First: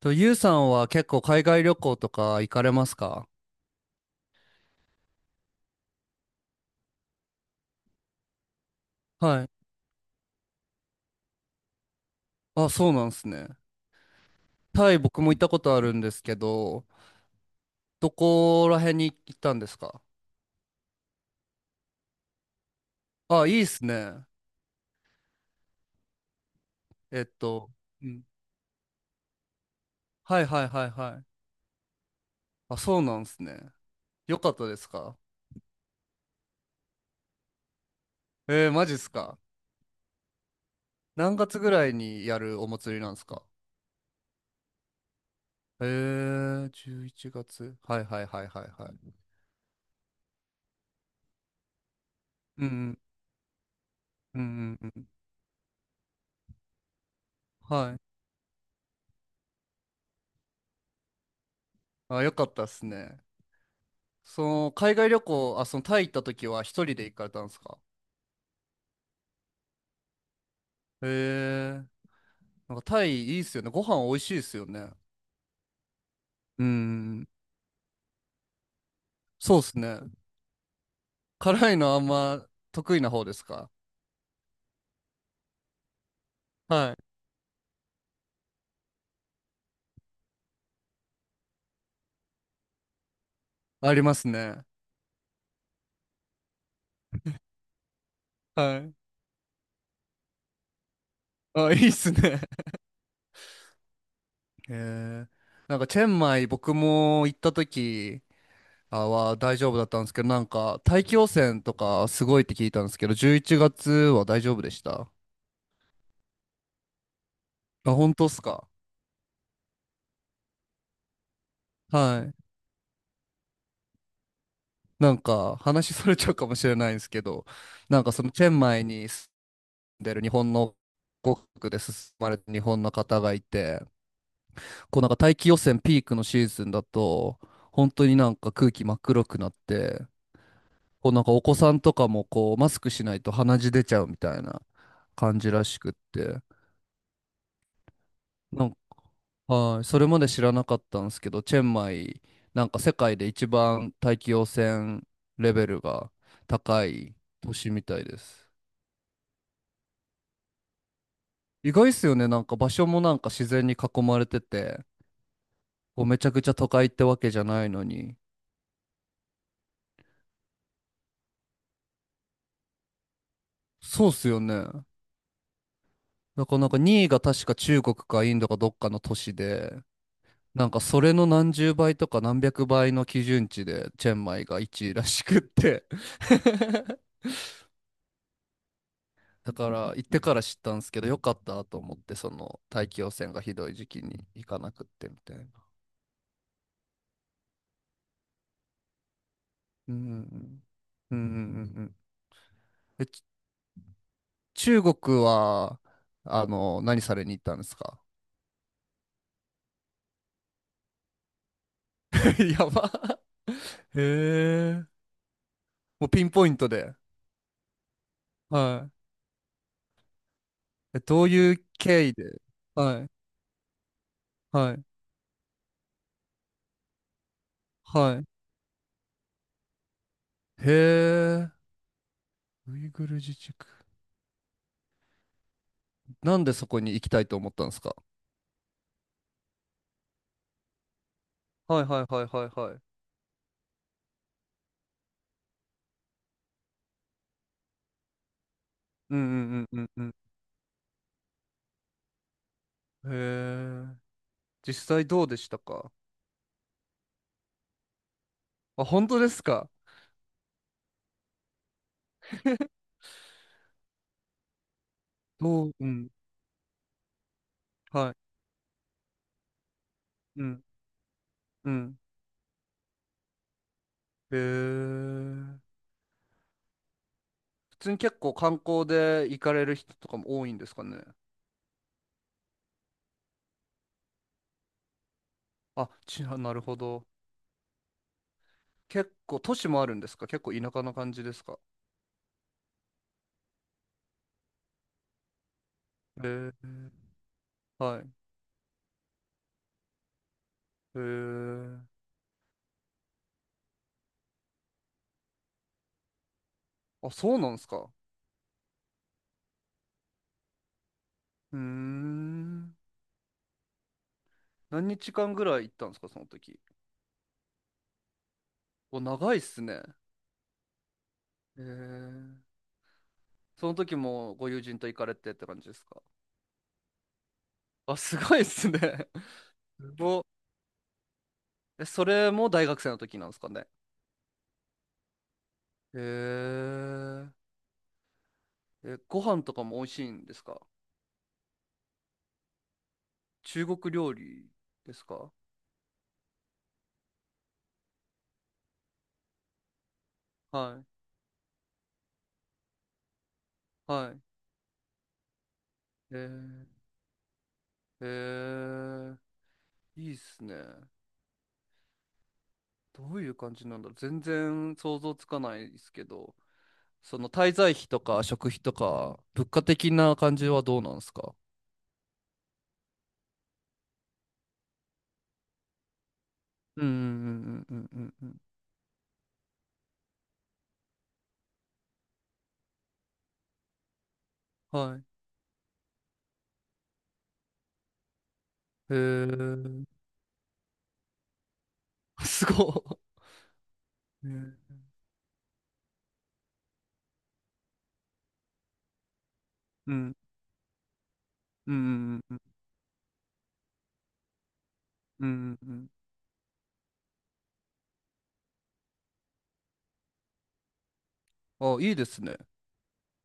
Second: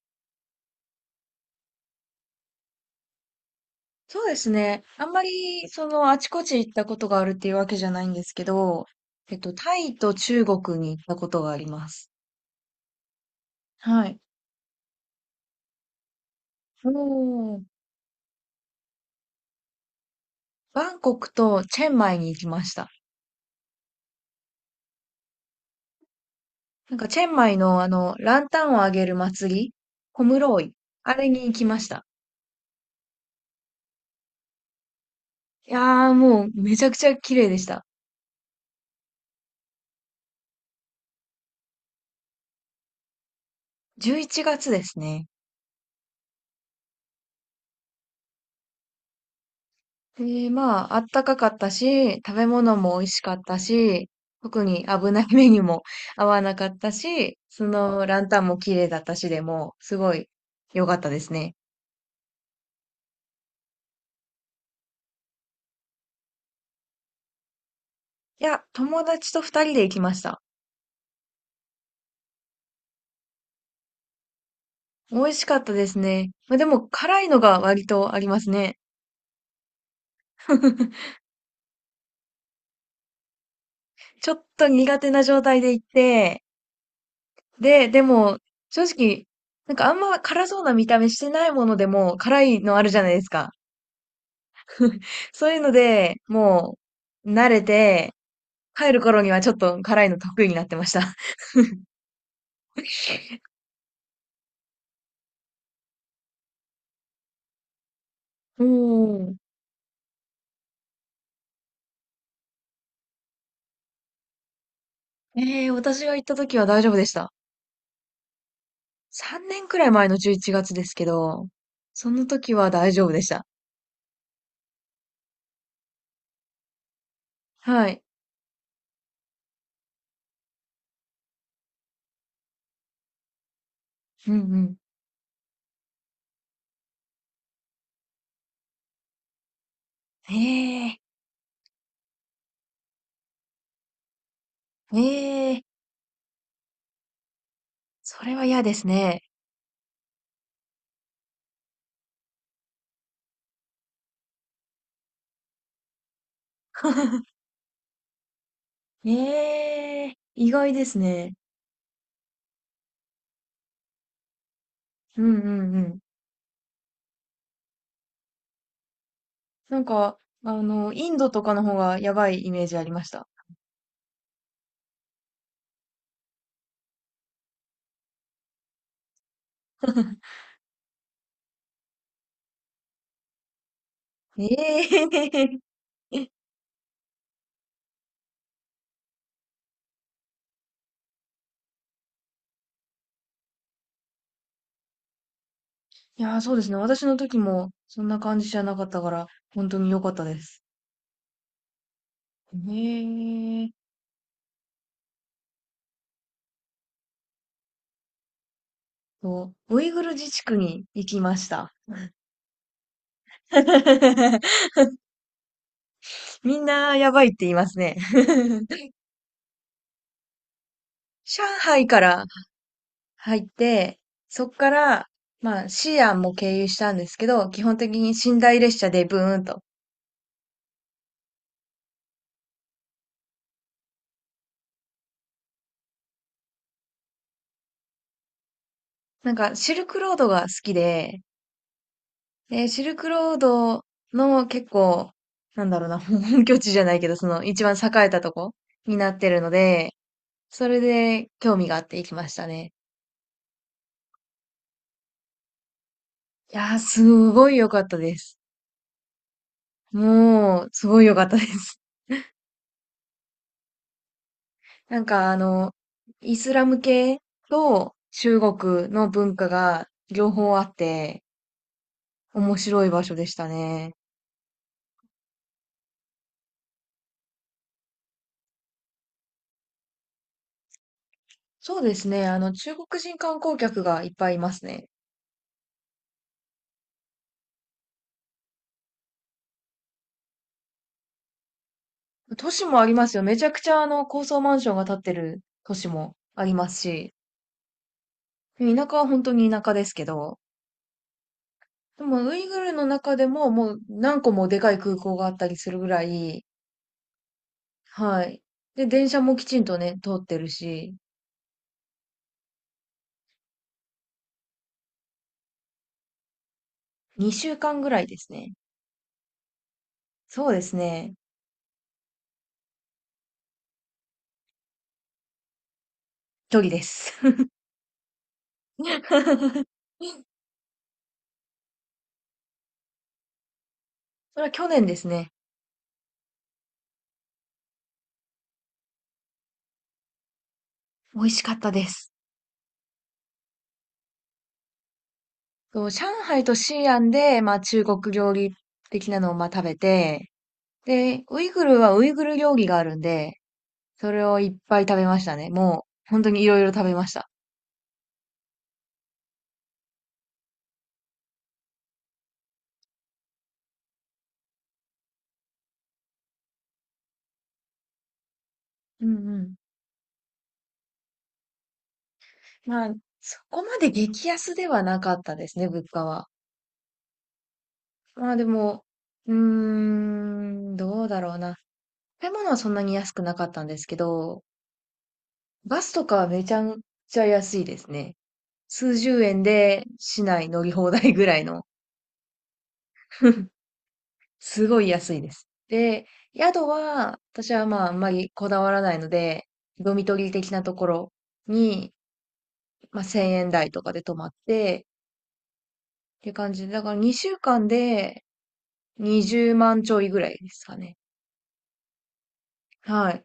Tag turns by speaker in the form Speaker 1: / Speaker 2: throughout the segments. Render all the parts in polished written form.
Speaker 1: と、ゆうさんは結構海外旅行とか行かれますか？
Speaker 2: そうですね。あんまり、その、あちこち行ったことがあるっていうわけじゃないんですけど、
Speaker 1: はい。
Speaker 2: タイと中国に行ったことがあります。
Speaker 1: あ、そうなんですね。
Speaker 2: はい。
Speaker 1: タイ僕も行ったことあるんですけど、
Speaker 2: おー、
Speaker 1: どこら辺に行ったんですか？
Speaker 2: バンコクとチェンマイに行きました。
Speaker 1: あ、いいっすね。
Speaker 2: なんか、チ
Speaker 1: え
Speaker 2: ェ
Speaker 1: っ
Speaker 2: ンマイ
Speaker 1: と、
Speaker 2: の、あ
Speaker 1: う
Speaker 2: の、
Speaker 1: ん。
Speaker 2: ランタンをあげる祭り、コム
Speaker 1: はい
Speaker 2: ロ
Speaker 1: はい
Speaker 2: イ、
Speaker 1: はい
Speaker 2: あ
Speaker 1: はい。
Speaker 2: れに行きました。
Speaker 1: あ、そうなんですね。よかったですか？
Speaker 2: いやー、もう、めちゃくちゃ綺麗でした。
Speaker 1: えー、マジっすか？何月ぐらいにやるお祭りなんですか？
Speaker 2: 11月ですね。
Speaker 1: えー、11月。はいはいはいはいはい。
Speaker 2: で、まあ、あったかかったし、食べ
Speaker 1: う
Speaker 2: 物も
Speaker 1: ん
Speaker 2: 美味しかったし、
Speaker 1: うんう
Speaker 2: 特
Speaker 1: ん
Speaker 2: に
Speaker 1: うんうん。
Speaker 2: 危ない目にも 合わなかったし、そ
Speaker 1: はい。
Speaker 2: のランタンも綺麗だったしでも、すごい良かったですね。
Speaker 1: あ、よかったっすね。その、海外旅行、あ、その、タイ行った時は一人で行かれたんですか？
Speaker 2: いや、友達と二人で行きました。
Speaker 1: へえ。なんかタイいいっすよね。ご飯美味しいっすよね。
Speaker 2: 美味しかったですね。まあ、で
Speaker 1: う
Speaker 2: も、辛い
Speaker 1: ん。
Speaker 2: のが割とありますね。
Speaker 1: そうっすね。辛いのあんま得意な方ですか？
Speaker 2: ちょっと苦手な状態で行って、
Speaker 1: はい。
Speaker 2: でも、正直、なんかあんま辛そうな見た目してないものでも辛いのあるじゃないですか。
Speaker 1: ありますね。
Speaker 2: そういうので、もう、慣れて、
Speaker 1: は
Speaker 2: 帰
Speaker 1: い。
Speaker 2: る頃にはちょっと辛いの得意になってました。
Speaker 1: あ、いいっすね。へえ。なんか、チェンマイ僕も行った時
Speaker 2: うー
Speaker 1: は
Speaker 2: ん。
Speaker 1: 大丈夫だったんですけど、なんか、大気汚染とかすごいって聞いたんですけど、11月は大丈夫でした？
Speaker 2: ええ、私が行った時は大丈夫でした。
Speaker 1: あ、本当っすか？
Speaker 2: 3年くらい前の11月ですけど、そ
Speaker 1: は
Speaker 2: の
Speaker 1: い。
Speaker 2: 時は大丈夫でした。
Speaker 1: なんか話それちゃうかもしれないんですけど、
Speaker 2: は
Speaker 1: な
Speaker 2: い。
Speaker 1: んかそのチェンマイに住んでる日本の国で進まれた日本の方がいて、
Speaker 2: うんうん。
Speaker 1: こうなんか大気汚染ピークのシーズンだと、本当になんか空気真っ黒くなって、
Speaker 2: ええ、
Speaker 1: こうなんかお子さんとかもこうマスクしないと鼻血出ちゃうみたいな感じ
Speaker 2: ええ、
Speaker 1: らしくって、
Speaker 2: それは嫌
Speaker 1: なん
Speaker 2: で
Speaker 1: か、
Speaker 2: すね。
Speaker 1: はい、それまで知らなかったんですけど、チェンマイ、なんか世界で一番大気汚染レベルが高い都市みたいです。
Speaker 2: ええ、意外ですね。
Speaker 1: 意外っすよね。なんか場所もなんか自然に囲まれてて、
Speaker 2: うんうんうん。
Speaker 1: こうめちゃくちゃ都会ってわけじゃないのに。
Speaker 2: なんか、あの、インドとかの方がやばいイメージありました。
Speaker 1: そうっすよね。だからなんか2位が確か中国かインドかどっかの都市で、なんかそれの何十倍とか何百倍の基準値でチェンマ
Speaker 2: え
Speaker 1: イが1位らしくっ
Speaker 2: え、
Speaker 1: て。だから行ってから知ったんですけど、よかったと思って、その大気汚染がひどい時期に行かなくってみたいな。
Speaker 2: いやー、そうですね。私の時もそんな感じじゃなかったから、本当に
Speaker 1: う
Speaker 2: 良かったです。
Speaker 1: んうんうん。うんうんうんうん。
Speaker 2: へ
Speaker 1: えち
Speaker 2: え。
Speaker 1: 中国は、何されに行ったんですか？
Speaker 2: そう、ウイグル自治区に行きました。
Speaker 1: やば。へ え。もうピンポイン
Speaker 2: みん
Speaker 1: トで。
Speaker 2: なやばいって言いますね。
Speaker 1: は い。え、どう
Speaker 2: 上
Speaker 1: いう
Speaker 2: 海か
Speaker 1: 経緯
Speaker 2: ら
Speaker 1: で？はい。
Speaker 2: 入って、そっか
Speaker 1: はい。
Speaker 2: ら、まあ、西安も経由したんですけど、基本的に
Speaker 1: はい。
Speaker 2: 寝台列車でブーンと。
Speaker 1: へえ。ウイグル自治区。なんでそこに行きたいと思ったんですか？
Speaker 2: なんか、シルクロードが好きで、
Speaker 1: はいはいはいはいはい。
Speaker 2: シルクロードの結構、なんだろうな、本拠地じゃないけど、その一番栄えたとこにな
Speaker 1: う
Speaker 2: っ
Speaker 1: ん
Speaker 2: てるの
Speaker 1: うんうん
Speaker 2: で、
Speaker 1: うん
Speaker 2: それで興味があって行きましたね。
Speaker 1: うん。へえ。実際どうでしたか？
Speaker 2: いやー、すごい良かったです。
Speaker 1: あ、本当ですか？
Speaker 2: もう、すごい良かったです。なんかあの、
Speaker 1: うん。
Speaker 2: イスラム系と
Speaker 1: はい。
Speaker 2: 中国の文化が両
Speaker 1: う
Speaker 2: 方あ
Speaker 1: ん。
Speaker 2: って、
Speaker 1: うん。
Speaker 2: 面白い場所でしたね。
Speaker 1: へえ。普通に結構観光で行かれる人とかも多いんですかね。
Speaker 2: そうですね。あの、中国人観光客がいっぱいいますね。
Speaker 1: あ、なるほど。結構都市もあるんですか？結構田舎な感じですか？
Speaker 2: 都市もありますよ。めちゃくちゃあの高層マンションが建ってる都市も
Speaker 1: へ
Speaker 2: あり
Speaker 1: え、
Speaker 2: ますし、
Speaker 1: はい。
Speaker 2: 田舎は本当に田舎ですけど、
Speaker 1: へえ。
Speaker 2: でもウイグルの中でももう何個もでかい空港があったりするぐらい、
Speaker 1: あ、そうなんですか。
Speaker 2: はい。で、電車もきちんとね、通ってるし、
Speaker 1: うーん。何日間ぐらい行ったんですか、その時。
Speaker 2: 2週間ぐらいですね。
Speaker 1: お、長いっすね。
Speaker 2: そうですね。
Speaker 1: へえ。その時もご友人と行かれてって感じですか？
Speaker 2: 距離です。
Speaker 1: あ、すごいっすね。すごっ。え、それも大学生の時なんですかね。
Speaker 2: それは去年ですね。
Speaker 1: へえ。え、ご飯とかも美味しいんですか？
Speaker 2: 美味しかったです。
Speaker 1: 中国料理ですか？
Speaker 2: そう、上海と西安で、まあ中国料理的なのをまあ食べて、
Speaker 1: はい。
Speaker 2: で、ウイグルはウイグル料理があるんで、そ
Speaker 1: はい。
Speaker 2: れをいっぱい食べましたね。もう、
Speaker 1: え
Speaker 2: 本当にいろい
Speaker 1: ー、
Speaker 2: ろ食べました。
Speaker 1: えー、いいっすね。どういう感じなんだろう。全然想像つかないですけど、その滞在費とか食費と
Speaker 2: うん
Speaker 1: か、
Speaker 2: う
Speaker 1: 物
Speaker 2: ん。
Speaker 1: 価的な感じはどうなんですか？
Speaker 2: まあ、そこまで激安ではなかったですね、物価は。
Speaker 1: うんうんうんうんうんう
Speaker 2: まあ
Speaker 1: ん。
Speaker 2: でも、うーん、どうだろうな。食べ物はそんなに安くなかったんですけど、
Speaker 1: はい。
Speaker 2: バスとかはめちゃくちゃ安いですね。
Speaker 1: へえ
Speaker 2: 数十円で
Speaker 1: ー。
Speaker 2: 市内乗り放題ぐらいの。
Speaker 1: すご い。ね。
Speaker 2: すごい安いです。で、宿は、私はまああんまりこだわらないので、
Speaker 1: う
Speaker 2: ドミト
Speaker 1: ん
Speaker 2: リー的なところ
Speaker 1: うん
Speaker 2: に
Speaker 1: うんうん
Speaker 2: まあ、1000円台とかで泊まって、
Speaker 1: うんうん。うん。
Speaker 2: っていう感じで、だから2週間で20万ちょいぐらいですかね。
Speaker 1: あ、いいですね。
Speaker 2: はい。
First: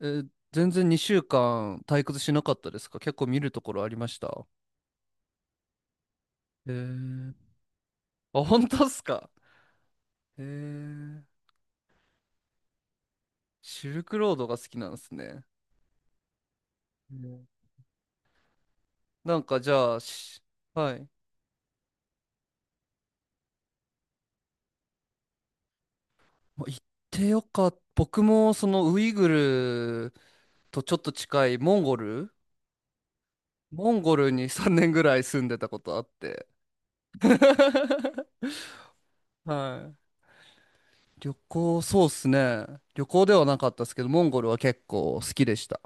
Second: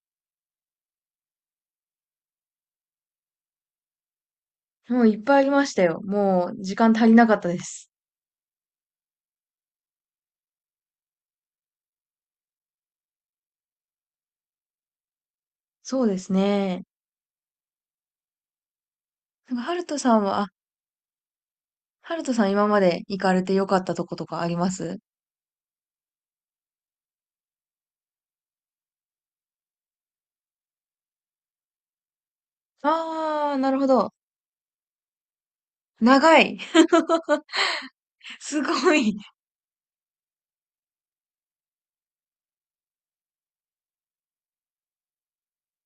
Speaker 1: えー全然2週間退屈しなかったですか？結構見るところありました？
Speaker 2: もういっぱいありましたよ。もう
Speaker 1: へえ
Speaker 2: 時間足りなかった
Speaker 1: ー。
Speaker 2: です。
Speaker 1: あ、本当っすか？へえ。シルクロードが好きなんですね。
Speaker 2: そうですね。
Speaker 1: うん。なん
Speaker 2: なん
Speaker 1: か
Speaker 2: か、
Speaker 1: じ
Speaker 2: ハル
Speaker 1: ゃ
Speaker 2: ト
Speaker 1: あ、
Speaker 2: さんは、
Speaker 1: し
Speaker 2: あ、
Speaker 1: はい。
Speaker 2: ハルトさん今まで行かれてよかったとことかあります？
Speaker 1: まあ行ってよかった。僕もそのウイグルとちょっと近いモンゴル
Speaker 2: あー、なるほ
Speaker 1: モン
Speaker 2: ど。
Speaker 1: ゴルに3年ぐらい住んでたことあっ
Speaker 2: 長
Speaker 1: て。
Speaker 2: い。すごい。
Speaker 1: はい。旅行、そうっすね。旅行ではなかったですけど、モンゴルは結構好きでした。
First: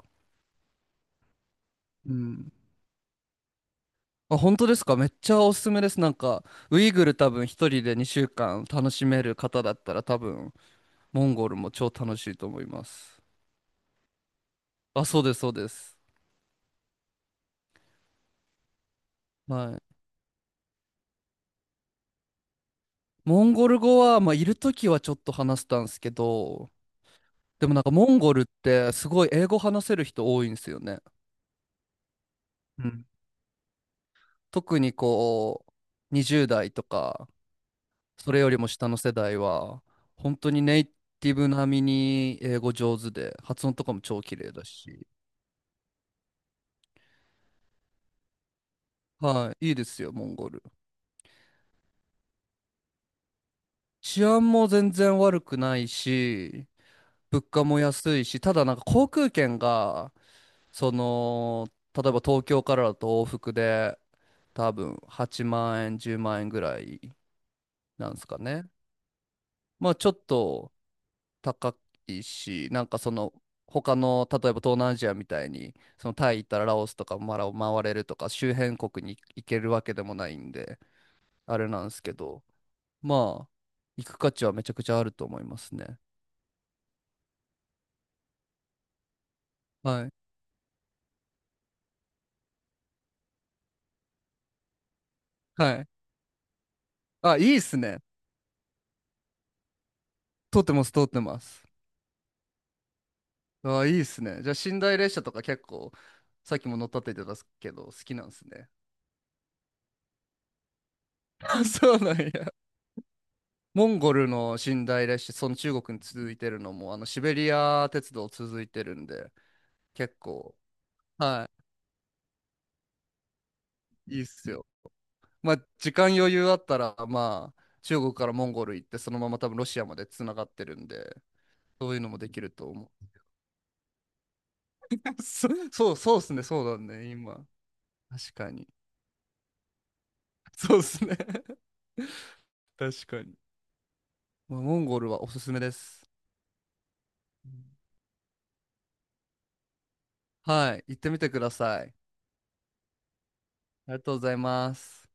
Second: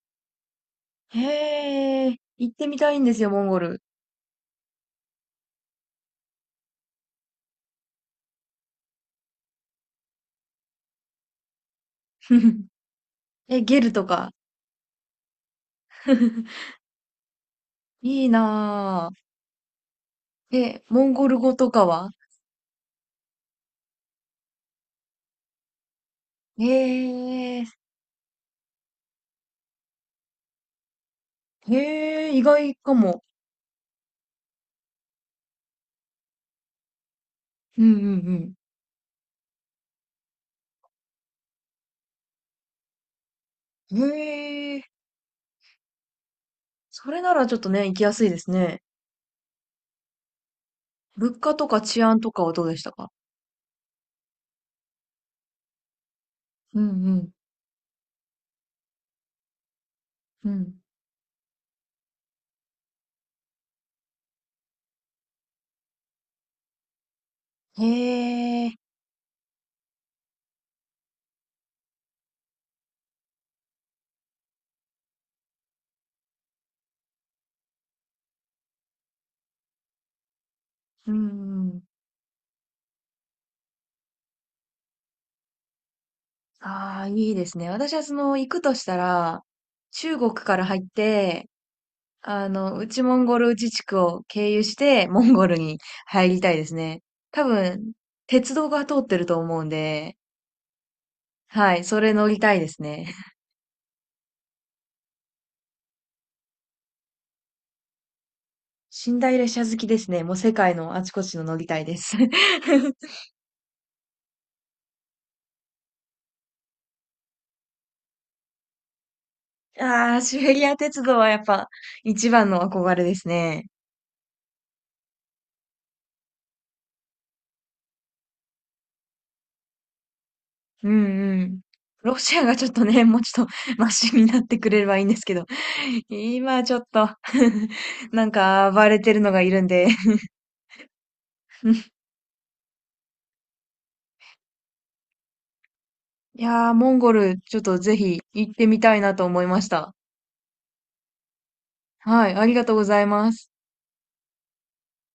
Speaker 2: へ
Speaker 1: う
Speaker 2: ー。行
Speaker 1: ん。
Speaker 2: ってみたいんですよ、モンゴル。
Speaker 1: あ、本当ですか？めっちゃおすすめです。なんか、ウイグル多分一人で2週間楽しめる方だったら多分モンゴルも超楽しいと思い ます。
Speaker 2: え、ゲルとか。
Speaker 1: あ、そうです、そうです。
Speaker 2: いいな
Speaker 1: はい。
Speaker 2: ぁ。え、モンゴル語とかは？
Speaker 1: モンゴル語は、まあ、いるときはちょっと話したんですけど、
Speaker 2: ええ、
Speaker 1: でもなんかモンゴルってすごい英語話せる人多いんですよね。
Speaker 2: へえ、意外
Speaker 1: う
Speaker 2: か
Speaker 1: ん。
Speaker 2: も。
Speaker 1: 特にこう、20代とか、
Speaker 2: うんう
Speaker 1: それよ
Speaker 2: ん
Speaker 1: りも下の世代は、本当にネイティブ並みに英語上手で、発音とかも
Speaker 2: うん。
Speaker 1: 超綺麗だ
Speaker 2: へえ、
Speaker 1: し、
Speaker 2: それならちょっとね、行きやすいですね。
Speaker 1: はい、いいですよ、モンゴル。
Speaker 2: 物価とか治安とかはどうでしたか？
Speaker 1: 治安も全然悪くないし、
Speaker 2: うんうん。
Speaker 1: 物価も安いし、ただなんか航空券が、
Speaker 2: うん、
Speaker 1: その、例えば東京からだと往復で多分8万円、10万円ぐらいなんですか
Speaker 2: へ
Speaker 1: ね。
Speaker 2: え、
Speaker 1: まあちょっと高いし、なんかその他の、例えば東南アジアみたいに、そのタイ行ったらラオスとかマラを回れるとか、周辺国に行けるわけでもないんで、
Speaker 2: うん
Speaker 1: あ
Speaker 2: う
Speaker 1: れ
Speaker 2: ん。
Speaker 1: なんですけど、まあ行く価値はめちゃくちゃあると思いますね。
Speaker 2: ああ、いいですね。私はその、行くとしたら、
Speaker 1: はい。
Speaker 2: 中国から入って、あの、内モンゴル自治区を経由して、モンゴル
Speaker 1: は
Speaker 2: に
Speaker 1: い。
Speaker 2: 入りたいですね。
Speaker 1: あ、い
Speaker 2: 多
Speaker 1: いっす
Speaker 2: 分、
Speaker 1: ね。
Speaker 2: 鉄道が通ってると思うんで、
Speaker 1: 通ってます、通ってます。
Speaker 2: はい、それ乗りたいですね。
Speaker 1: ああ、いいっすね。じゃあ、寝台列車とか結構、さっきも乗ったって言ってたけど、好きなんですね。
Speaker 2: 寝台列車好きですね。もう世界のあちこちの乗 りたい
Speaker 1: そ
Speaker 2: で
Speaker 1: うな
Speaker 2: す。
Speaker 1: んや。モンゴルの寝台列車、その中国に続いてるのも、あの、シベリア鉄道続いてるんで、
Speaker 2: あ
Speaker 1: 結
Speaker 2: あ、シベ
Speaker 1: 構、
Speaker 2: リア鉄道はやっ
Speaker 1: は
Speaker 2: ぱ一番の憧れですね。
Speaker 1: い、いいっすよ。まあ、時間余裕あったら、まあ、中国からモンゴル行って、そのまま多分ロシアまでつながってるん
Speaker 2: うん
Speaker 1: で、
Speaker 2: うん。
Speaker 1: そういうの
Speaker 2: ロ
Speaker 1: もで
Speaker 2: シ
Speaker 1: き
Speaker 2: ア
Speaker 1: る
Speaker 2: がち
Speaker 1: と
Speaker 2: ょっと
Speaker 1: 思
Speaker 2: ね、も
Speaker 1: う。
Speaker 2: うちょっとマシになってくれればいいんです けど、
Speaker 1: そう、そうっすね、そ
Speaker 2: 今
Speaker 1: う
Speaker 2: ち
Speaker 1: だ
Speaker 2: ょっと
Speaker 1: ね、今。
Speaker 2: なん
Speaker 1: 確かに。
Speaker 2: か暴れてるのがいるんで。
Speaker 1: そうっすね。確かに。まあ、モンゴルはおすすめです。
Speaker 2: いやー、モンゴルちょっとぜひ行ってみたいなと思いました。
Speaker 1: はい、行ってみてください。
Speaker 2: はい、ありがとうございます。
Speaker 1: ありがとうございます。